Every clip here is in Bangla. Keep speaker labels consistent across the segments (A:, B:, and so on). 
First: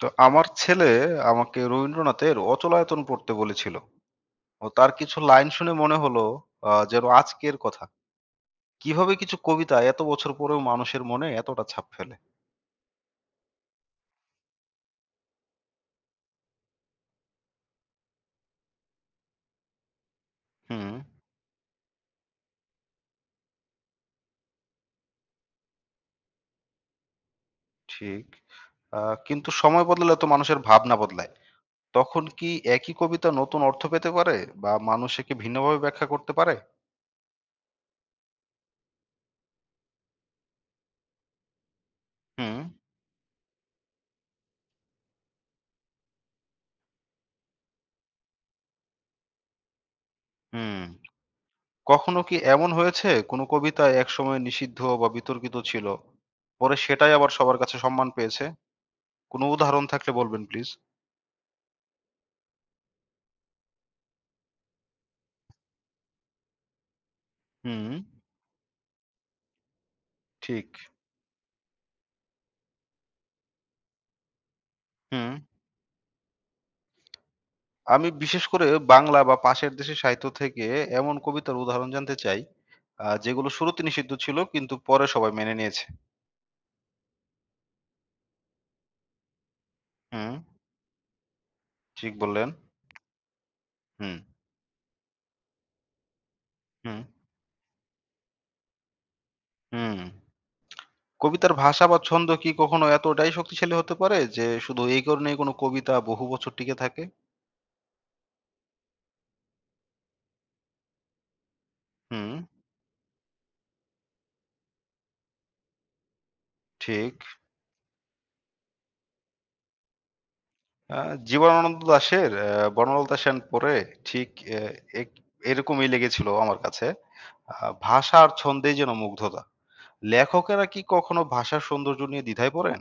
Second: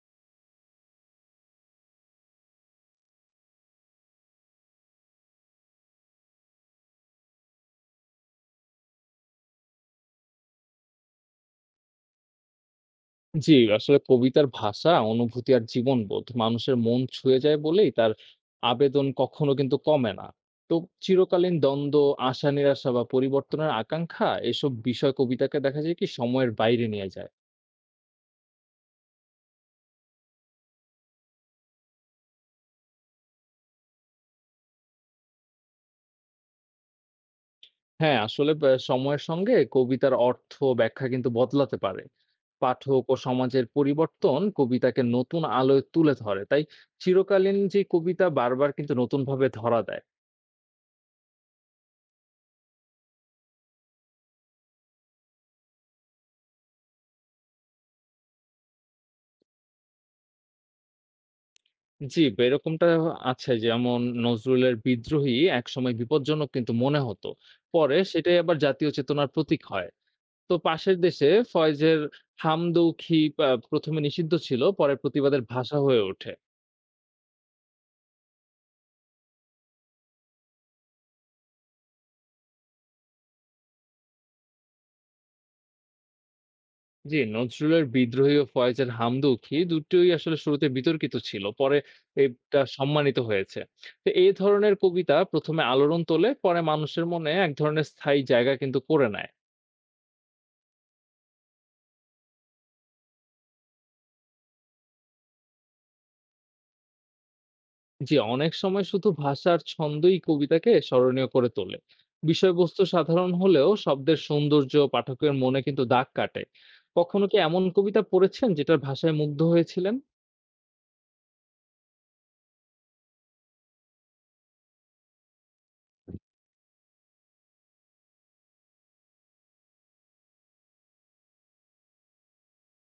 A: তো আমার ছেলে আমাকে রবীন্দ্রনাথের অচলায়তন পড়তে বলেছিল। ও তার কিছু লাইন শুনে মনে হলো, যেন আজকের কথা। কিভাবে কিছু কবিতা এত বছর পরেও মানুষের মনে এতটা ছাপ ফেলে?
B: জি, আসলে কবিতার ভাষা, অনুভূতি আর জীবনবোধ মানুষের মন ছুঁয়ে যায় বলেই তার আবেদন কখনো কিন্তু কমে না। তো
A: হুম।
B: চিরকালীন দ্বন্দ্ব, আশা-নিরাশা বা পরিবর্তনের আকাঙ্ক্ষা এসব বিষয় কবিতাকে দেখা যায় কি সময়ের বাইরে নিয়ে যায়।
A: ঠিক। কিন্তু সময় বদলালে তো মানুষের ভাবনা বদলায়। তখন কি একই কবিতা নতুন অর্থ পেতে পারে, বা মানুষে কি ভিন্নভাবে ব্যাখ্যা করতে পারে?
B: হ্যাঁ, আসলে সময়ের সঙ্গে কবিতার অর্থ, ব্যাখ্যা কিন্তু বদলাতে পারে।
A: হুম,
B: পাঠক ও সমাজের পরিবর্তন কবিতাকে নতুন আলোয় তুলে ধরে। তাই চিরকালীন যে কবিতা বারবার কিন্তু নতুনভাবে ধরা দেয়।
A: হুম। কখনো কি এমন হয়েছে কোনো কবিতা একসময় নিষিদ্ধ বা বিতর্কিত ছিল, পরে সেটাই আবার সবার কাছে সম্মান পেয়েছে? কোনো উদাহরণ থাকলে বলবেন প্লিজ?
B: জি, এরকমটা আছে। যেমন নজরুলের 'বিদ্রোহী' একসময় বিপজ্জনক কিন্তু মনে হতো।
A: হুম,
B: পরে সেটাই আবার জাতীয় চেতনার প্রতীক হয়। তো
A: ঠিক।
B: পাশের দেশে ফয়েজের 'হামদৌখি' পা ১ম এ নিষিদ্ধ ছিল, পরে
A: হুম।
B: প্রতিবাদের ভাষা হয়ে ওঠে।
A: আমি বিশেষ করে বাংলা বা পাশের দেশের সাহিত্য থেকে এমন কবিতার উদাহরণ জানতে চাই, যেগুলো শুরুতে নিষিদ্ধ ছিল কিন্তু পরে সবাই মেনে নিয়েছে।
B: জি, নজরুলের 'বিদ্রোহী' ও ফয়েজের 'হামদৌখি' দুটোই
A: হুম,
B: আসলে শুরুতে বিতর্কিত ছিল। পরে
A: ঠিক বললেন।
B: এটা সম্মানিত হয়েছে। তো
A: হুম,
B: এই ধরনের কবিতা ১ম এ আলোড়ন তোলে, পরে
A: হুম,
B: মানুষের মনে এক ধরনের স্থায়ী জায়গা কিন্তু করে নেয়।
A: হুম। কবিতার ভাষা বা ছন্দ কি কখনো এতটাই শক্তিশালী হতে পারে যে শুধু এই কারণেই কোনো কবিতা বহু বছর টিকে থাকে?
B: জি, অনেক সময় শুধু ভাষার ছন্দই কবিতাকে স্মরণীয় করে তোলে।
A: হুম,
B: বিষয়বস্তু সাধারণ হলেও শব্দের সৌন্দর্য পাঠকের মনে কিন্তু দাগ কাটে।
A: ঠিক।
B: কখনো কি এমন কবিতা পড়েছেন যেটার ভাষায় মুগ্ধ হয়েছিলেন?
A: আ জীবনানন্দ দাশের বনলতা সেন পড়ে ঠিক এ এক এরকমই লেগেছিল আমার কাছে। আ ভাষা আর ছন্দেই যেন মুগ্ধতা। লেখকেরা কি কখনো ভাষার সৌন্দর্য নিয়ে দ্বিধায় পড়েন?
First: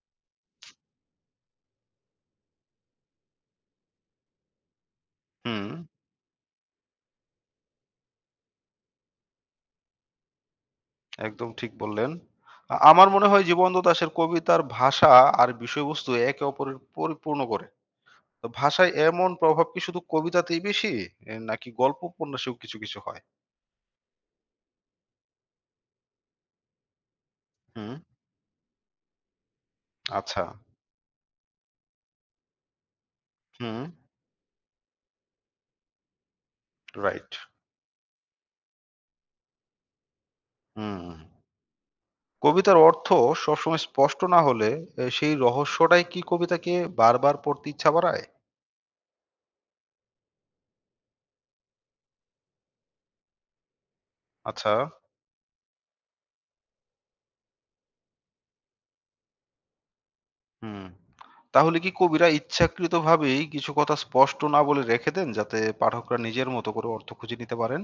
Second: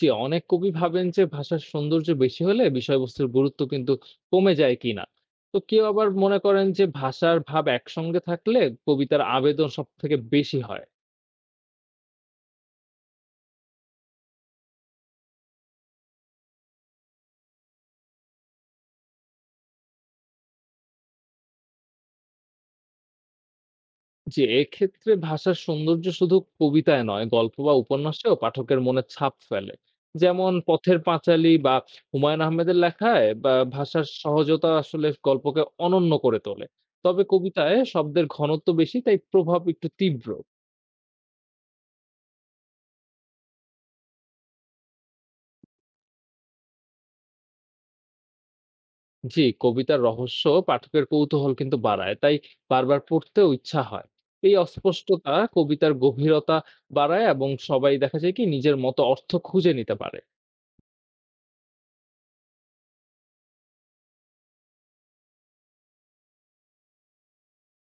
B: যে অনেক কবি ভাবেন যে ভাষার সৌন্দর্য বেশি হলে বিষয়বস্তুর গুরুত্ব কিন্তু কমে যায় কিনা। তো
A: হুম,
B: কেউ আবার মনে করেন যে ভাষার ভাব একসঙ্গে থাকলে কবিতার আবেদন সব থেকে বেশি হয়।
A: একদম ঠিক বললেন। আমার মনে হয় জীবন্ত দাশের কবিতার ভাষা আর বিষয়বস্তু একে অপরের পরিপূর্ণ করে। তো ভাষায় এমন প্রভাব কি শুধু কবিতাতেই বেশি, নাকি গল্প উপন্যাসেও কিছু, কিছু হয়?
B: জি, এক্ষেত্রে ভাষার সৌন্দর্য শুধু কবিতায় নয়, গল্প বা
A: হুম,
B: উপন্যাসেও পাঠকের মনে ছাপ ফেলে।
A: আচ্ছা।
B: যেমন পথের পাঁচালী বা হুমায়ূন আহমেদের লেখায় বা
A: হুম,
B: ভাষার সহজতা আসলে গল্পকে অনন্য করে তোলে। তবে
A: রাইট।
B: কবিতায় শব্দের ঘনত্ব বেশি, তাই প্রভাব একটু তীব্র।
A: হুম। কবিতার অর্থ সবসময় স্পষ্ট না হলে, সেই রহস্যটাই কি কবিতাকে বারবার পড়তে ইচ্ছা বাড়ায়?
B: জি, কবিতার রহস্য পাঠকের কৌতূহল কিন্তু বাড়ায়, তাই বারবার পড়তেও ইচ্ছা হয়। এই
A: আচ্ছা।
B: অস্পষ্টতা কবিতার গভীরতা বাড়ায় এবং সবাই দেখা যায় কি নিজের মতো অর্থ খুঁজে নিতে পারে।
A: হুম। তাহলে কি কবিরা ইচ্ছাকৃতভাবেই কিছু কথা স্পষ্ট না বলে রেখে দেন যাতে পাঠকরা নিজের মতো করে অর্থ খুঁজে নিতে পারেন?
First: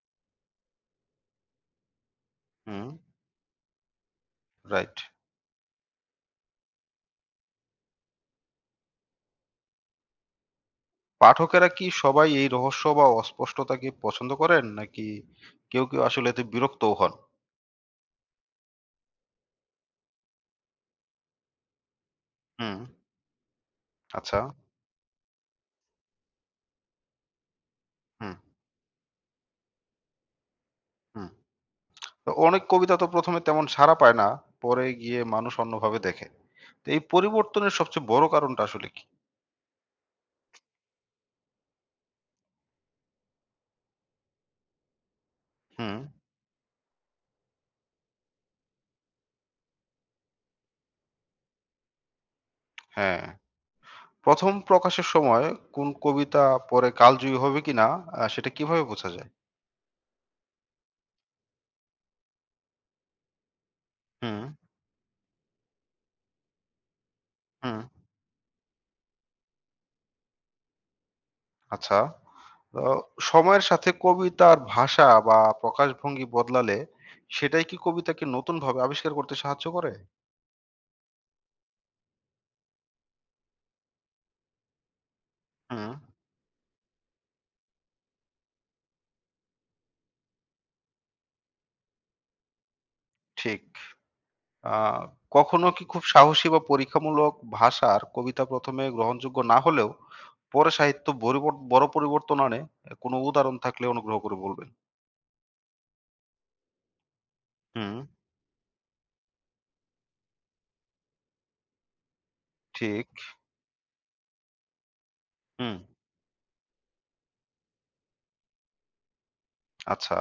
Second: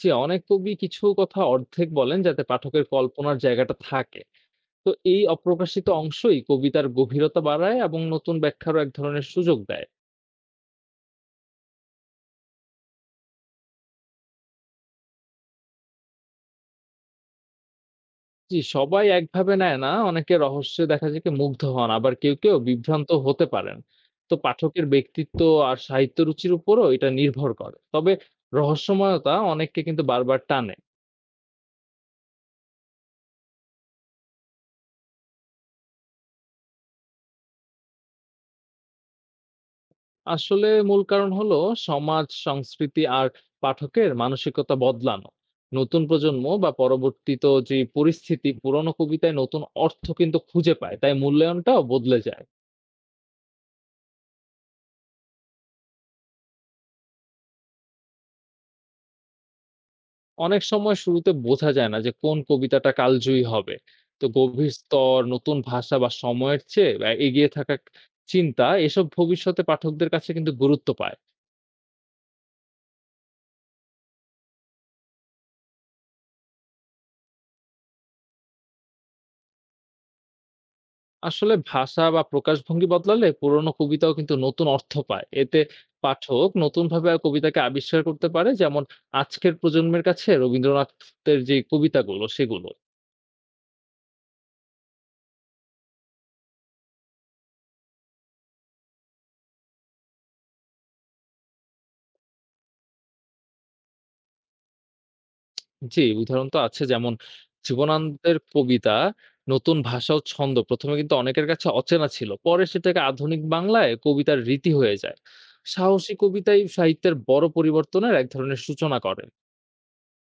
B: জি, অনেক কবি কিছু কথা অর্ধেক বলেন যাতে পাঠকের
A: হুম,
B: কল্পনার জায়গাটা থাকে। তো
A: রাইট।
B: এই অপ্রকাশিত অংশই কবিতার গভীরতা বাড়ায় এবং নতুন ব্যাখ্যারও এক ধরনের সুযোগ দেয়।
A: পাঠকেরা কি সবাই এই রহস্য বা অস্পষ্টতাকে পছন্দ করেন, নাকি কেউ, কেউ আসলে এতে বিরক্তও হন?
B: জি, সবাই একভাবে নেয় না, অনেকে রহস্যে দেখা যায় কি মুগ্ধ হন, আবার কেউ, কেউ
A: হুম,
B: বিভ্রান্ত হতে পারেন। তো
A: আচ্ছা।
B: পাঠকের ব্যক্তিত্ব আর সাহিত্য রুচির উপরও এটা নির্ভর করে। তবে
A: হুম,
B: রহস্যময়তা অনেককে কিন্তু বারবার টানে।
A: হুম। তো অনেক কবিতা তো ১ম এ তেমন সাড়া পায় না। পরে গিয়ে মানুষ অন্যভাবে দেখে। তো এই পরিবর্তনের সবচেয়ে বড় কারণটা আসলে কি?
B: আসলে মূল কারণ হলো সমাজ সংস্কৃতি আর পাঠকের মানসিকতা বদলানো।
A: হুম,
B: নতুন প্রজন্ম বা পরবর্তীত যে পরিস্থিতি পুরনো কবিতায় নতুন অর্থ কিন্তু খুঁজে পায় তাই মূল্যায়নটাও বদলে যায়।
A: হ্যাঁ। ১ম প্রকাশের সময় কোন কবিতা পরে কালজয়ী হবে কিনা, সেটা কিভাবে বোঝা যায়?
B: অনেক সময় শুরুতে বোঝা যায় না যে কোন কবিতাটা কালজয়ী হবে। তো
A: হুম,
B: গভীর স্তর নতুন ভাষা বা সময়ের চেয়ে বা এগিয়ে থাকা
A: হুম।
B: চিন্তা এসব ভবিষ্যতে পাঠকদের কাছে কিন্তু গুরুত্ব পায়।
A: আচ্ছা। তো সময়ের সাথে কবিতার ভাষা বা প্রকাশভঙ্গি বদলালে সেটাই কি কবিতাকে নতুনভাবে আবিষ্কার করতে সাহায্য করে?
B: আসলে ভাষা বা প্রকাশভঙ্গি বদলালে পুরোনো কবিতাও কিন্তু নতুন অর্থ পায়, এতে
A: হুম,
B: পাঠক নতুনভাবে আর কবিতাকে আবিষ্কার করতে পারে। যেমন আজকের প্রজন্মের কাছে রবীন্দ্রনাথের যে কবিতাগুলো সেগুলো।
A: ঠিক। আ কখনো কি খুব সাহসী বা পরীক্ষামূলক ভাষার কবিতা ১ম এ গ্রহণযোগ্য না হলেও পরে সাহিত্য বরিবর বড় পরিবর্তন আনে? কোনো উদাহরণ থাকলে অনুগ্রহ করে বলবেন।
B: জি, উদাহরণ তো আছে, যেমন
A: হুম,
B: জীবনানন্দের কবিতা। নতুন ভাষা ও ছন্দ প্রথমে কিন্তু অনেকের কাছে অচেনা ছিল, পরে সেটাকে
A: ঠিক।
B: আধুনিক বাংলায় কবিতার রীতি হয়ে যায়।
A: হুম।
B: সাহসী কবিতাই সাহিত্যের বড় পরিবর্তনের এক ধরনের সূচনা করে।
A: আচ্ছা।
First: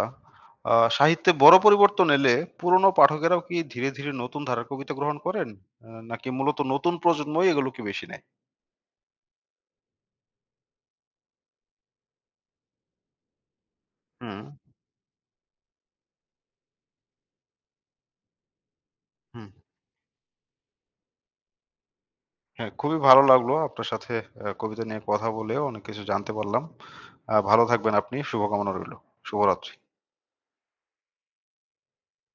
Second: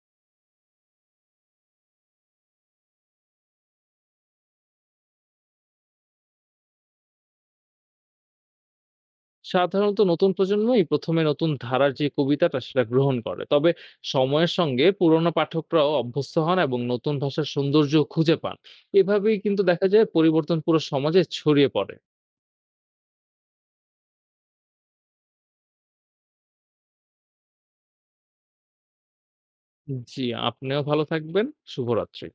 A: সাহিত্যে বড় পরিবর্তন এলে পুরনো পাঠকেরাও কি ধীরে, ধীরে নতুন ধারার কবিতা গ্রহণ করেন, নাকি মূলত নতুন প্রজন্মই এগুলোকে বেশি নেয়?
B: সাধারণত নতুন প্রজন্মই প্রথমে নতুন ধারার যে কবিতাটা সেটা গ্রহণ করে, তবে
A: হুম,
B: সময়ের সঙ্গে পুরনো পাঠকরাও অভ্যস্ত হন এবং নতুন ভাষার সৌন্দর্য খুঁজে পান। এভাবেই
A: হুম।
B: কিন্তু দেখা যায় পরিবর্তন পুরো সমাজে ছড়িয়ে পড়ে।
A: হ্যাঁ, খুবই ভালো লাগলো আপনার সাথে কবিতা নিয়ে কথা বলে অনেক কিছু জানতে পারলাম। ভালো থাকবেন আপনি। শুভকামনা রইলো। শুভরাত্রি।
B: জি, আপনিও ভালো থাকবেন। শুভরাত্রি।